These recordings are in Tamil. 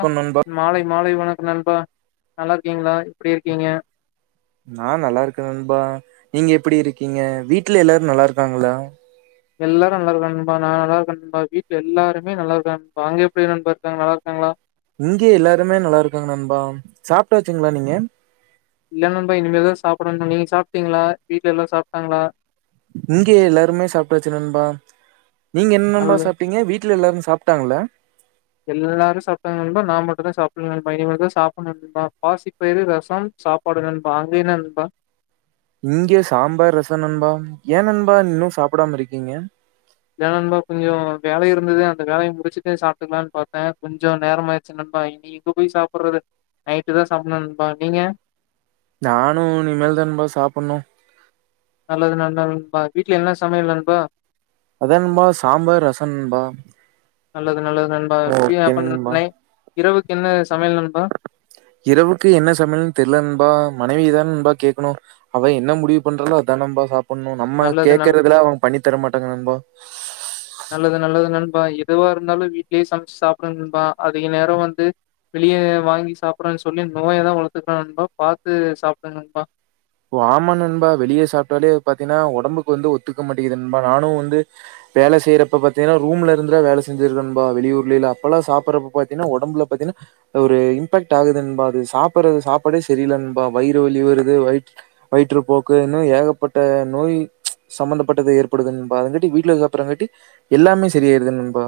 க்கம் நண்பா மாலை மாலை வணக்கம் நண்பா நல்லா இருக்கீங்ளா எப்டி இருக்கீங்க நா நல்லார்க்கே நண்பா நீங்க எப்பிடி இருக்கீங்க வீட்ல எல்லாரு நல்லா இருக்காங்களா எல்லாரு நல்லார்க்காக நண்பா நா நல்லார்க்கே நண்பா வீட்ல எல்லாருமே நல்லார்க்காங்க நண்பா அங்க எப்டி நண்பா இருக்காங்க நல்லார்க்காங்ளா இங்கே எல்லாருமே நல்லார்க்காங்க நண்பா சாப்ட்டாசுங்களா நீங்க இல்ல நண்பா இனிமேதா சாப்பிடணு நீங்க சாப்ட்டீங்ளா வீட்ல எல்லாரு சாப்ட்டாங்களா இங்கே எல்லாருமே சாப்ட்டாச்சு நண்பா நீங்க என்ன நண்பா நல்லது சாப்பிட்டீங்க வீட் ட்ல எல்லாரு சாப்ட்டாங்கள எல்லாரு சாப்ட்டாங்கா நண்பா நா மட்டுந்தா சாப்பில்ல நண்பா இனிமேல் தா சாப்புனு நண்பா பாசிப்பயிர் ரசம் சா போடு நண்பா அங்க இன்ன நண்பா இங்கே சாம்பார் ரச நண்பா ஏ நண்பா இன்னு சாப்டாம இருக்கீங்க இல்ல நண்பா கொஞ்ச வேல இருந்துது அந்த வேலைய முடிச்சுட்டு சாப்புட்டுக்கிலான் பாத்தே கொஞ்ச நேரம் ஆயிர்ச்சி நண்பா இன்னி இங்க போய் சாப்பிற்றது நைட்டு தா சாப்புனு நண்பா நீங்க நானு இனிமேல் தா நண்பா சாப்புணு நல்லது நல்ல நண்பா வீட்ல என்ன சமையல் நண்பா அதா நண்பா சாம்பார் ரச நண்பா நல்லது நல்லது நண்பா பி ஓகே அபர்னுன் நண்பா நெட் இரவுக்கு என்ன சமையல் நண்பா இரவுக்கு என்ன சமையல்னு தெரியல நண்பா மனைவியதா நண்பா கேக்கணு அவ என்ன முடிவு பண்றாலோ அதா நண்பா சாப்புணு நம்ம நல்லது நல் கேக்றதுல அவுங்க பண்ணி தர மாட்டாங்க நண்பா நல்லது நல்லது நண்பா எதுவா இருந்தாலு வீட்லே சமச்சு சாப்பிடுங் நண்பா அதிக நேர வந்து வெளிய வாங்கி சாப்புறன் சொல்லி நோயதா வளர்த்துக்கிலா நண்பா பாத்து சாப்டு நண்பா ஓ ஆமா நண்பா வெளிய சாப்ட்டாலே பாத்தீங்னா உடம்புக்கு வந்து ஒத்துக்க மாட்டேங்கது நண்பா நானு வந்து வேல செய்றப்ப பாத்தீங்னா ரூம்ல இருந்துலா வேல செஞ்சிருக்க நண்பா வெளியூர்லேல அப்பல்லா சாப்புறப்ப பாத்தீனா உடம்பல பாத்தீனா ஒரு இம்பேக்ட் ஆகுது நண்பா அது சாப்பிறது சாப்பாடே செரியில்ல நண்பா வயிறு வலி வருது வயி வயிற்று போக்கு இன்னு ஏகப்பட்ட நோயி சம்பந்தப்பட்டது ஏற்படுது நண்பா அதங்காட்டி வீட்ல சாப்பிறாங்காட்டி எல்லாமே சரியாயிருது நண்பா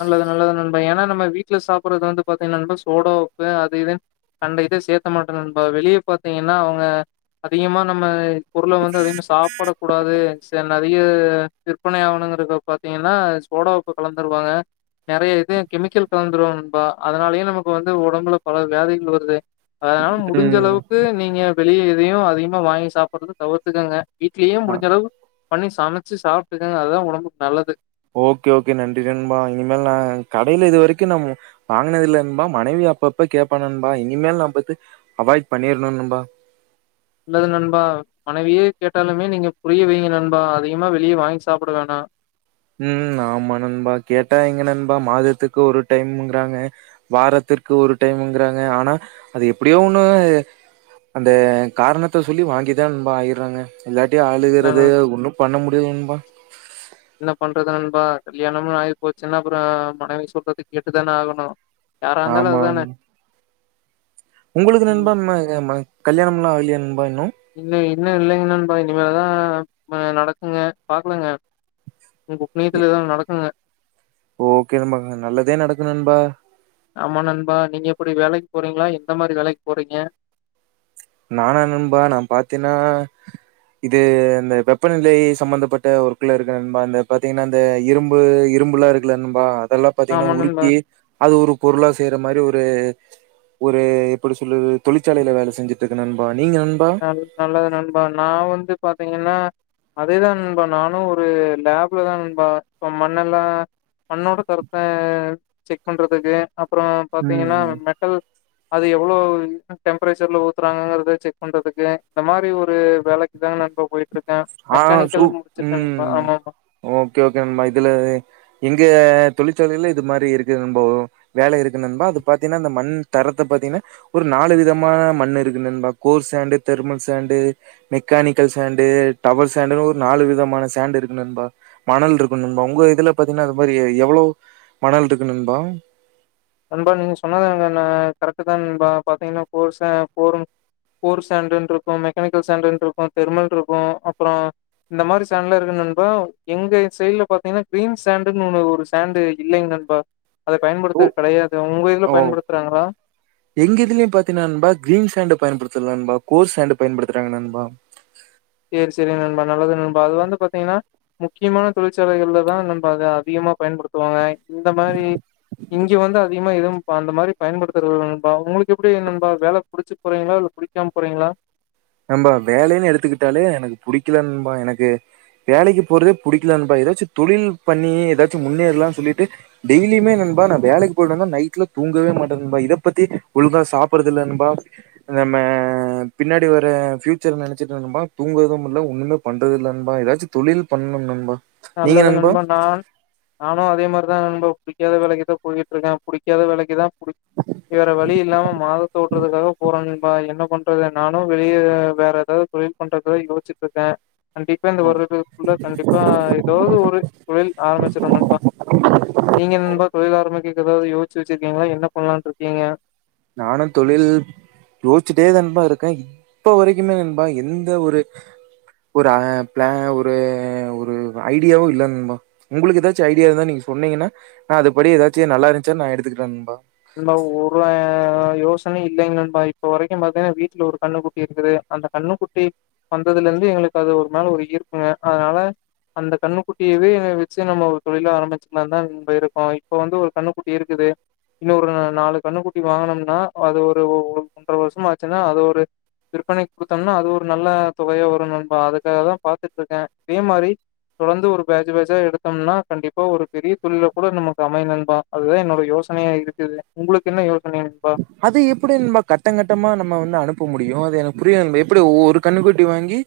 நல்லது நல்லது நண்பா ஏனா நம்ம வீட்ல சாப்பிறது வந்து பாத்தீனா நண்பா சோடா உப்பு அது இதுன் கண்ட இத சேர்க்க மாட்டோ நண்பா வெளிய பாத்தீங்கன்னா அவுங்க அதிகமா நம்ம பொருள வந்து அதிகமா சாப்பட கூடாது செல நேரத் நய்ய விற்பனை ஆவணுங்கிறாக பாத்தீங்கன்னா சோடா உப்பு கலந்துருவாங்க நறைய இது கெமிக்கல் கலந்துருவாங் நண்பா அதனாலயே நமக்கு வந்து உடம்புல பல வியாதிகள் வருது அதனால முடிஞ்ச ம் அளவுக்கு நீங்க வெளியே எதையு அதிகமா வாங்கி சாப்பிற்ரத தவிர்த்துக்கங்க வீட்லயும் அ முடிஞ்ச அளவு பண்ணி சமைச்சு சாப்ட்டுக்கங்க அதுதா உடம்புக் நல்லது ஓகே ஓகே நன்றி நண்பா இனிமேல் நா கடையில இது வரைக்கு நம் வாங்கனதில்ல நண்பா மனைவி அப்பப்ப கேப்பா நண்பா இனிமேல் நா பது அவாய்ட் பண்ணிர்ணு நண்பா நல்லது நண்பா மனைவியே கேட்டாலுமே நீங்க புரிய வைங்க நண்பா அதிகமா வெளியே வாங்கி சாப்புட வேணா ம் ஆமா நண்பா கேட்டா எங்க நண்பா மாதத்துக்கு ஒரு டைம்முங்கிறாங்க வாரத்திற்கு ஒரு டைம்ங்கிறாங்க ஆனா அது எப்டியோ ஒண்ணு அந்த காரணத்த சொல்லி வாங்கிதா நண்பா ஆயிற்றாங்க இல்லாட்டியு அழுகுறது என்ன ஒன்னு பண்ண முடியது நண்பா என்ன பண்றது நண்பா கல்யாணம்னு ஆயிப் போச்சினா அப்புறோ மனைவி சொல்றத கேட்டு தான ஆகணு யாரா இருந்தாலு ஆமா அதுதானே ஆமா உங்களுக்கு ம் நண்பா கல்யணம்லா ஆகலியா நண்பா இன்னு இன்னே இன்னு இல்லைங்க நண்பா இனிமேதா நடக்குங்க பாக்கலாங்க உங்க புன்னியத்துல எதாவது நடக்குங்க ஓகே நண்பா நல்லதே நடக்கு நண்பா ஆமா நண்பா நீங்க எப்டி வேலைக்கு போறீங்களா எந்த மாரி வேலைக்கு போறீங்க நானா நண்பா நா பாத்தீன்னா இது இந்த வெப்பநிலை சம்பந்தப்பட்ட ஒர்க்குல இருக்கே நண்பா இந்த பாத்தீங்கன்னா இந்த இரும்பு இரும்புலா இருக்குல நண்பா அதெல்லா பாத்தீங்கன்னா ஆமா நண்பா உருக்கி அது ஒரு பொருளா செய்ற மாரி ஒரு ஒரு எப்படி சொல்றது தொழிற்சாலையில வேலை செஞ்சு ட்ருக்கே நண்பா நீங்க நண்பா நல் நல்லது நண்பா நா வந்து பாத்தீங்கன்னா அதேதா நண்பா நானு ஒரு லேப்ல தா நண்பா இப்ப மண்ணெல்லா மண்ணோட தரத்த செக் பண்றதுக்கு அப்புறோ பாத்தீங்கன்னா ம் மெட்டல் அது எவ்ளோ டெம்பரேச்சர்ல ஊத்துறாங்கங்கிறத செக் பண்றதுக்கு இந்த மாறி ஒரு வேலைக்கு தாங்க நண்பா போயிட்டு இருக்கே ஆ சூ மெக்கானிக்கலு முடிச்சிருக்கே நண்பா ம் ஆமா நண்பா ஓகே ஓகே நண்பா இதுல எங்க தொழிற்சாலையில இது மாறி இருக்குது நண்பா ஒரு வேலை இருக்கு நண்பா அது பாத்தீங்கன்னா அந்த மண் தரத்த பாத்தீங்கன்னா ஒரு நாலு விதமான மண்ணு இருக்கு நண்பா core sand thermal sand mechanical sand towel சாண்டுன்னு ஒரு நாலு விதமான சாண்டு் இருக்கு நண்பா மணல் இருக்கு நண்பா உங்க இதுல பாத்தீங்கன்னா அது மாதிரி எவ்ளோ மணல் இருக்கு நண்பா நண்பா நீங்க சொன்னாதுதாங்கன்னா கரெக்ட்டு தா நண்பா பாத்தீங்கன்னா போர்ஸன் கோர் கோர் சாண்டுன்னு இருக்கு மெக்கானிக்கல் சாண்டுன்னு இருக்கு தெர்மல் இருக்கு அப்பறோ இந்த மாதிரி சாண்ட்லா இருக்கு நன்பா எங்க சைட்ல பாத்தீங்கன்னா கிரீன் சாண்டுன்னு ஒன்னு ஒரு சாண்டு இல்லைங்க நண்பா அத ஓ பயன்படுத்துறது கெடையாது உங்க இதுல ஓ பயன்படுத்துறாங்களா எங்க இதுலயு பாத்தீங்கன்னா நண்பா கிரீன் சாண்ட பயன்படுத்துல நண்பா கோர் சாண்ட பயன்படுத்துறாங்க நண்பா சேரி சேரி நண்பா நல்லது நண்பா அது வந்து பாத்தீங்கன்னா முக்கியமான தொழிற்சாலைகள்ல தா நண்பா அது அதிகமா பயன்படுத்துவாங்க இந்த மாரி இங்க வந்து அதிகமா எதும் அந்த மாரி பயன்படுத்துறது இல்ல நண்பா உங்களுக்கு எப்டி நண்பா வேலை புடிச்சு போறீங்களா இல்ல புடி க்காம போறீங்களா நண்பா வேலைன்னு எடுத்துக்கிட்டாலே எனக்கு புடிக்கல நண்பா எனக்கு வேலைக்கு போறதே பிடிக்கல நண்பா ஏதாச்சு தொழில் பண்ணி ஏதாச்சு முன்னேறலாம்னு சொல்லிட்டு டெய்லியுமே நன்பா நான் வேலைக்கு போயிட்டு வந்தா நைட்ல தூங்கவே மாட்டே நண்பா இத பத்தி ஒழுங்கா சாப்படுறது இல்ல நண்பா நம்ம பின்னா டி வற பியூச்சர் நெனைச்சுட்டு நண்பா தூங்கவே முல்ல ஒண்ணுமே பண்றது இல்ல நண்பா ஏதாச்சு தொழில் பண்ணணு நண்பா நல்லது நண்பா நா நானு அதே மாதிரிதா நண்பா‌ புடிக்காத வேலைக்கு தான் போயிட்ருக்கே புடிக்காத வேலைக்கு தா புடி வேற வழி இல்லாம மாதத்த ஓட்றதுக்காக போறே நண்பா என்ன பண்றது நானு வெளியே வேற எதாவது தொழில் பண்றதோ யோசிச்சிட்ருக்கே கண்டிப்பா இந்த வருடத்துக்குள்ள கண்டிப்பா எதாவது ஒரு தொழில் ஆரம்பிச்சரனு நண்பா நீங்க நண்பா தொழில் ஆரமிக்கிறதுக்கு எதாவது யோசிச்சு வச்சிருக்கீங்களா என்ன பண்ணலான்னு இருக்கீங்க நானு தொழில் யோச்சுட்டே தா நண்பா இருக்கேன் இப்ப வரைக்குமே நண்பா எந்த ஒரு ஒரு ஆ‌ பிள ஒரு ஒரு ஐடியாவும் இல்ல நன்பா உங்களுக்கு ஏதாச்சும் ஐடியா இருந்தா நீங்க சொன்னீங்கன்னா நா அது படி எதாச்சும் நல்லா இருந்துச்சா நா எடுத்துக்கிட்ட நன்பா நண்பா ஒரு யோசனையு இல்லைங்க நன்பா இப்ப வரைக்கும் பாத்தீங்கன்னா வீட்டுல ஒரு கண்ணு கு ட்டி இருக்குது அந்த கண்ணுக்குட்டி வந்ததுல இருந்து எங்களுக்கு அது ஒரு மேல ஒரு ஈர்ப்புங்க அதனால அந்த கண்ணுக்குட்டிவோ வச்சு நம்ம ஒரு தொழில ஆரம்பிச்சுக்கலாம்னு தான் போயிருக்கோம் இப்ப வந்து ஒரு கண்ணுக்குட்டி இருக்குது இன்னும் ஒரு நாலு கண்ணுக்குட்டி வாங்கனோம்னா அது ஒரு ஒன்ற வருஷமா ஆச்சுன்னா அது ஒரு விற்பனைக்கு கொடுத்தோம்னா அது ஒரு நல்ல தொகையா வரும் நண்பா அதுக்காக தா பாத்துட்டு இருக்கேன் அதே மாரி தொடர்ந்து ஒரு பேஜ் பேஜா எடுத்தோம்னா கண்டிப்பா ஒரு பெரிய தொழில்லா கூட நமக்கு அமையும் நண்பா அதுதான் என்னோட யோச யோசனையா இருக்குது உங்களுக்கு என்ன யோசனை நண்பா அது எப்டி நண்பா கட்டங்கட்டமா நம்ம வந்து அனுப்ப முடியும் அது எனக்கு புரியல எப்டி ஒரு கண்ணுகுட்டி வாங்கி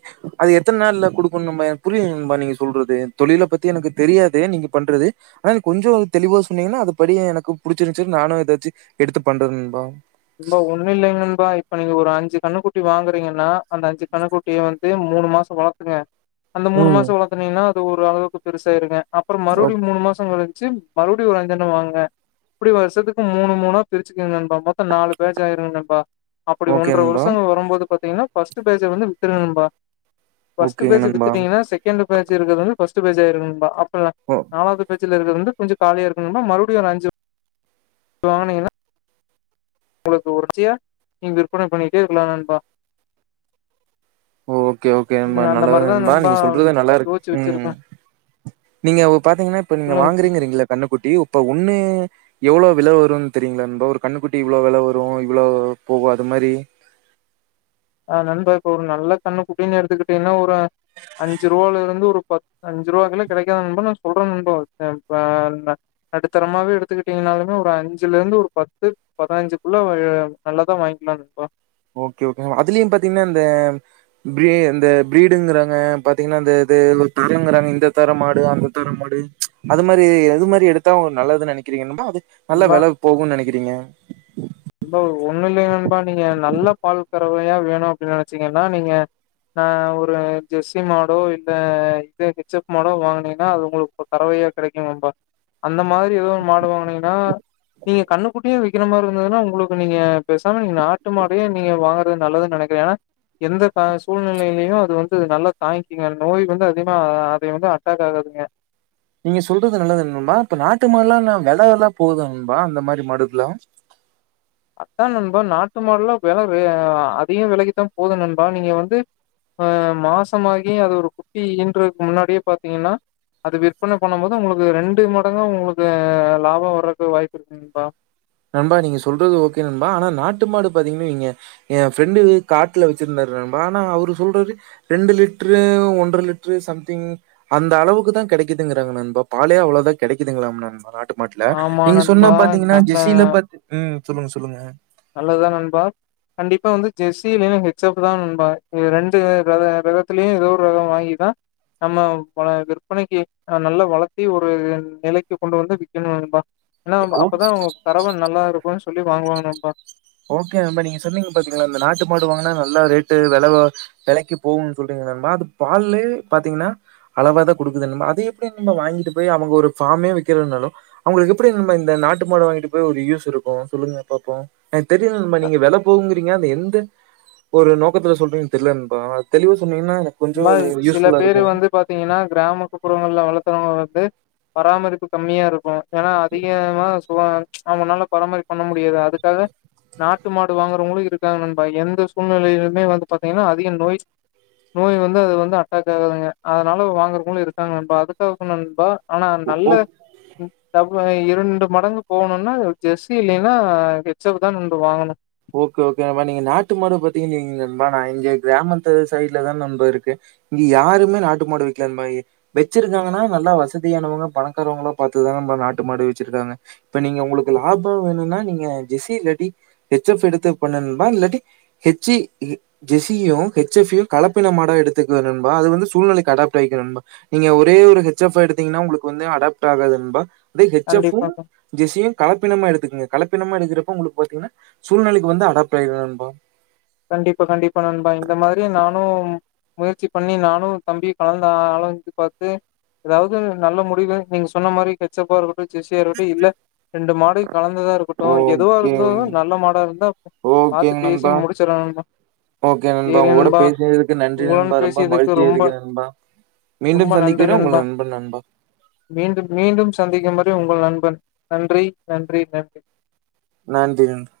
அது எத்தன நாள்ல கொடுக்கணும்னு புரியால நண்பா நீங்க சொல்றது தொழில பத்தி எனக்கு தெரியாது நீங்க பண்றது ஆனா கொஞ்சம் தெளிவா சொன்னீங்கன்னா அது படி எனக்கு புடிச்சிருந்துச்ச நானும் ஏதாச்சும் எடுத்து பண்றே நண்பா நண்பா ஒண்ணும் இல்லைங்க நண்பா இப்ப நீங்க ஒரு அஞ்சு கண்ணுக்குட்டி வாங்குறீங்கன்னா அந்த அஞ்சு கண்ணுக்குட்டிய வந்து மூணு மாசம் வளர் ங்க அந்த மூணு ம். மாசம் வளர்த்தனீங்கன்னா ஒரு அளவுக்கு பெருசாயிருங்க அப்புறம் மறுபடி ஓக் மூணு மாசம் கழிச்சு மறுபடியும் ஒரு அஞ்சன வாங்க இப்படி வருஷத்துக்கு மூணு மூணா பிரிச்சுக்குங்க நண்பா மொத் தோ நாலு பேச்ச ஆயிறும் நண்பா அப்டி ஓகே ஒன்ற நண்பா. வருஷங்க வரும்போது பாத்தீங்கன்னா ஃபஸ்ட் பேஜ் வந்து வித்துரூங்க நண்பா ஃபஸ்ட் ஓகேங்க பேஜ்ஜ நண்பா. வித்துடீங்கனா second second page first page ஆகிரும் நண்பா அப்றம் ஓ நாலாவ்து பே ஜ்ல இருந்து கொஞ்சம் காலியா இருக்கு நண்பா மறுபடியும் ஒரு அஞ்சு வாங்குனீங்கன்னா ஒங்ளுக்கு உறுச்சியா நீங்க விற்பன பண்ணிட்டே இருக்கலாம் நண்பா ஓ ஓகே ஓகே நண்பா ம் அந்த நல்லது மாரிதா நண்பா நீங்க சொல்றது நல்லா இருக்கு யோசிச்சு வச்சிருக்கே ம் நீங்க ஒ பாத்தீங்கன்னா இப்ப நீங்க சொல்லுங்க வாங்குறீங்கறீங்ளிங்கள கண்ணுக்குட்டி இப்ப ஒன்னு எவ்வளோ வெல வரும்னு தெரியங்களா நண்பா ஒரு கண்ணுக்குட்டி இவ்வளோ வெல வரும் இவ்ளோ போவும் அது மாரி ஆ நண்பா இப்ப ஒரு நல்ல கண்ணு குட்டின்னு எடுத்துக்கிட்டீங்கன்னா ஒரு அஞ்சு ரூவோல ஒரு பத் அஞ்சு ரூவாக்குள்ள கிடைக்கது நண்பா நா சொல்றே நண்பா நடுத்தரமாவே எடுத்துக்கிட்டீங்கனாலுமே ஒரு அஞ்சுல இருந்து ஒரு பத்து பதுனஞ்சுக்குள்ள உஎ நல்லதா வாங்கிக்கலாம் நண்பா ஓகே ஓகே அதுலயும் பாத்தீங்கன்னா இந்த பிரீ இந்த பிரீடுங்கிறாங்க பாத்தீங்கன்னா இந்த இது தரங்கிறாங்க இந்த தரம் மாடு அந்த தரம் மாடு அது மாரி அது மாரி எடுத்தா ஒரு நல்லதுன்னு நெனைக்கிறீங்க நண்பா அது நல்லா நண்பா வெல போகும்ன்னு நெனைக்கிறீங்க ஓ ஒன்னு இல்ல நண்பா நீங்க நல்ல பால் கறவையா வேணும் அப்டின்னு நனச்சீங்கன்னா நீங்க ஆ ஒரு ஜெர்சி மாடோ இல்ல இது மிச்சப் மாடோ வாங்கினீங்கன்னா அது ஒங்ளுக்கு இப்ப கறவையா கெடைக்கும் நண்பா அந்த மாதிரி ஏதோ மாடு வாங்கனீன்னா நீங்க கண்ணுக்குட்டியே விக்கிற மாரு இருந்ததுன்னா ஒங்ளுக்கு நீங்க பேசாம நீங்க நாட்டு மாடே நீங்க வாங்கறது நல்லதுன்னு நெனக்கிறேன் ஏன்னா எந்த கா சூழ்நிலையிலயும் அது வந்து நல்லா தாங்கிக்கிங்க நோய் வந்து அதிகமா அதை வந்து அட்டாக் ஆகாதுங்க நீங்க சொல்றது நல்லது நண்பா இப்ப நாட்டு மாடெல்லாம் நா வெல எல்லாம் போகுதா நண்பா அந்த மாரி மாடுகள் எல்லாம் அதான் நண்பா நாட்டு மாடெல்லாம் வெல வே அதிகொ வெலைக்கு தா போதும் நண்பா நீங்க வந்து இப்ப மாசமாகி அது ஒரு குட்டி ஈன்றதுக்கு முன்னாடியே பாத்தீங்கன்னா அது விற்பனை பண்ணும் போது ஒங்ளுக்கு ரெண்டு மடங்கு ஒங்ளுக்கு லாபம் வர்றதுக்கு வாய்ப்பு இருக்கு நண்பா நண்பா நீங்க சொல்றது ஓகே நண்பா ஆனா நாட்டு மாடு பாத்தீங்கன்னா இங்க எ ஃப்ரண்டு காட்ல வச்சிருந்தாரு ஆனா அவரு சொல்றாரு ரெண்டு லிட்ரு ஒன்றர லிட்ரு சம்திங் அந்த அளவுக்கு தா கெடக்குதுங்றாங்க நண்பா பாலே அவ்ளதா கெடக்குதுங்களா நண்பா மாட்ல ஆமா நீங்க சொன்னா நண்பா பாத்தீங்னா நல்ல ஜெசில பா ம் சொல்லுங்க சொல்லுங்க நல்லத் தா நண்பா கண்டிப்பா வந்து ஜெர்சியிலு ஹெச் எப் தா நண்பா ரெண்டு ரகொ ரகத்திலயு ஏதோ ஒரு ரகொ வாங்கிதா நம்ம விற்பனைக்கு நல்லா வளத்தி ஒரு நிலைக்கு கொண்டு வந்து விக்கணு நண்பா ஏன்னா ஓ அப்பதா உங்க கறவ நல்லா ருக்கும்னு சொல்லி வாங்குவாங்க நண்பா ஓகே நண்பா நீங்க சொன்னீங்க பாத்தீங்ளா இந்த நாட்டு மாடு வாங்னா நல்லா ரேட்டு வெலத வெலக்கு போகும்ன்னு சொல்றீங்க நண்பா அது பால்லயு பாத்தீங்னா அளவா தா குடுக்குதென்னமொ அத எப்டி நம்ம வாங்கிட்டு போய் அவுங்க ஒரு ஃபாமே வக்கிறதுனாலு அவுங்களுக்கு எப்டி நம்ம இந்த நாட்டு மாட வாங்கிட்டு போய் ஒரு யூஸ்ஸிருக்கு சொல்லுங்க பாப்போ எனக்கு தெரியல நண்பா நீங்க வெல போகுங்றீங்க ஆனா எந்த ஒரு நோக்கத்துல சொல்றீங்க தெரியல நண்பா தெளிவா சொன்னீங்னா ல்லா சில பேரு வந்து பாத்தீங்னா கிராமத்து புறங்கள்ல வளத்துறவங்க வந்து பராமரிப்பு கம்மியா ருக்கு ஏன்னா அதிகமா ச அவனால பராமரிப்பு பண்ண முடியாது அதுக்காக நாட்டு மாடு வாங்குறவங்களு இருக்காங்க நண்பா எந்த சூழ்நிலையிலுமே வந்து பாத்தீங்னா அதிக நோய் நோய் வந்து அது வந்து அட்டாக் ஆகாதுங்க அதனால வாங்குறக்குங்களு இருக்காங்க நண்பா அதுக்காக சொன்ன நண்பா ஆனா நல்ல ம் இரண்டு மடங்கு போணும்னா ஜெர்சி இல்லன்னா ஹெச் எப் தா நண்பா வாங்கணு ஓகே ஓகே நண்பா நீங்க நாட்டு மாடு பாத்தீங்கன் வைங்க நா இங்க கிராமத்து சைட்ல தா நண்பா ருக்கு இங்க யாருமே நாட்டு மாடு விக்கலேங் பாயி வச்சிருக்காங்கன்னா நல்லா வசதியானவங்க பணக்காரவங்களா பாத்து தா நண்பா நாட்டு மாடு வச்சுருக்காங்க இப்ப நீங்க உங்களுக்கு லாபம் வேணும்னா நீங்க ஜெஸ்ஸி இல்லாட்டி ஹச் எப் எடுத்து பண்ணு நண்பா இல்லாட்டி ஹெச்சி ஜெசியும் ஹச் எஃப்பயு கலப்பின மாடா எடுத்துக்கொங்க நண்பா அது வந்து சூழ்நிலைக்கு அடாப்ட் ஆய்க்கு நண்பா நீங்க ஒரே ஒரு ஹெச் எஃப் எடுத்தீங்னா உங்களுக்கு வந்து அடாப்ட் ஆகாது நண்பா அதே ஹெச் எஃப்பு கண்டிப்பா ஜெசியு கலப்பினமா எடுத்துகுங்க கலப்பினமா எடுக்குறப்ப உங்ளுக்கு பாத்தீங்னா சூழ்நிலைக்கு வந்து அடாப்ட் ஆயிரு நண்பா கண்டிப்பா கண்டிப்பா நண்பா இந்த மாத்ரியே நானு முயற்சி பண்ணி நானு தம்பியு கலந்து ஆராஞ்சு பாத்து ஏதாவது நல்ல முடிவு நீங்க சொன்ன மாரி கெச் ஃசெப்பா இரு ஜெஸ்சி வெரட்டி இல்ல ரெண்டு மாடு கலந்ததா இருக்கட்டு எதுவாருந்தாலு நல்ல மாடா ருந்தா ஓகேங் நண்பா ஓகே நண்பா உங்க கூட பேசுறக்கு நன்றி நண்பா உங்களுடன் ரொம்ப பேசியதுக்கு மகிழ்ச்சியா ரொம்ப ருக்கு நண்பா மீண்டும் ரொம்ப நன்றி சந்திக்கிறேன் உங்கள் நண்பா அன்பு நண்பா மீண்டும் மீண்டும் சந்திக்கும் வரை உங்கள் நண்பன் நன்றி நன்றி நன்றி நன்றி நன்றி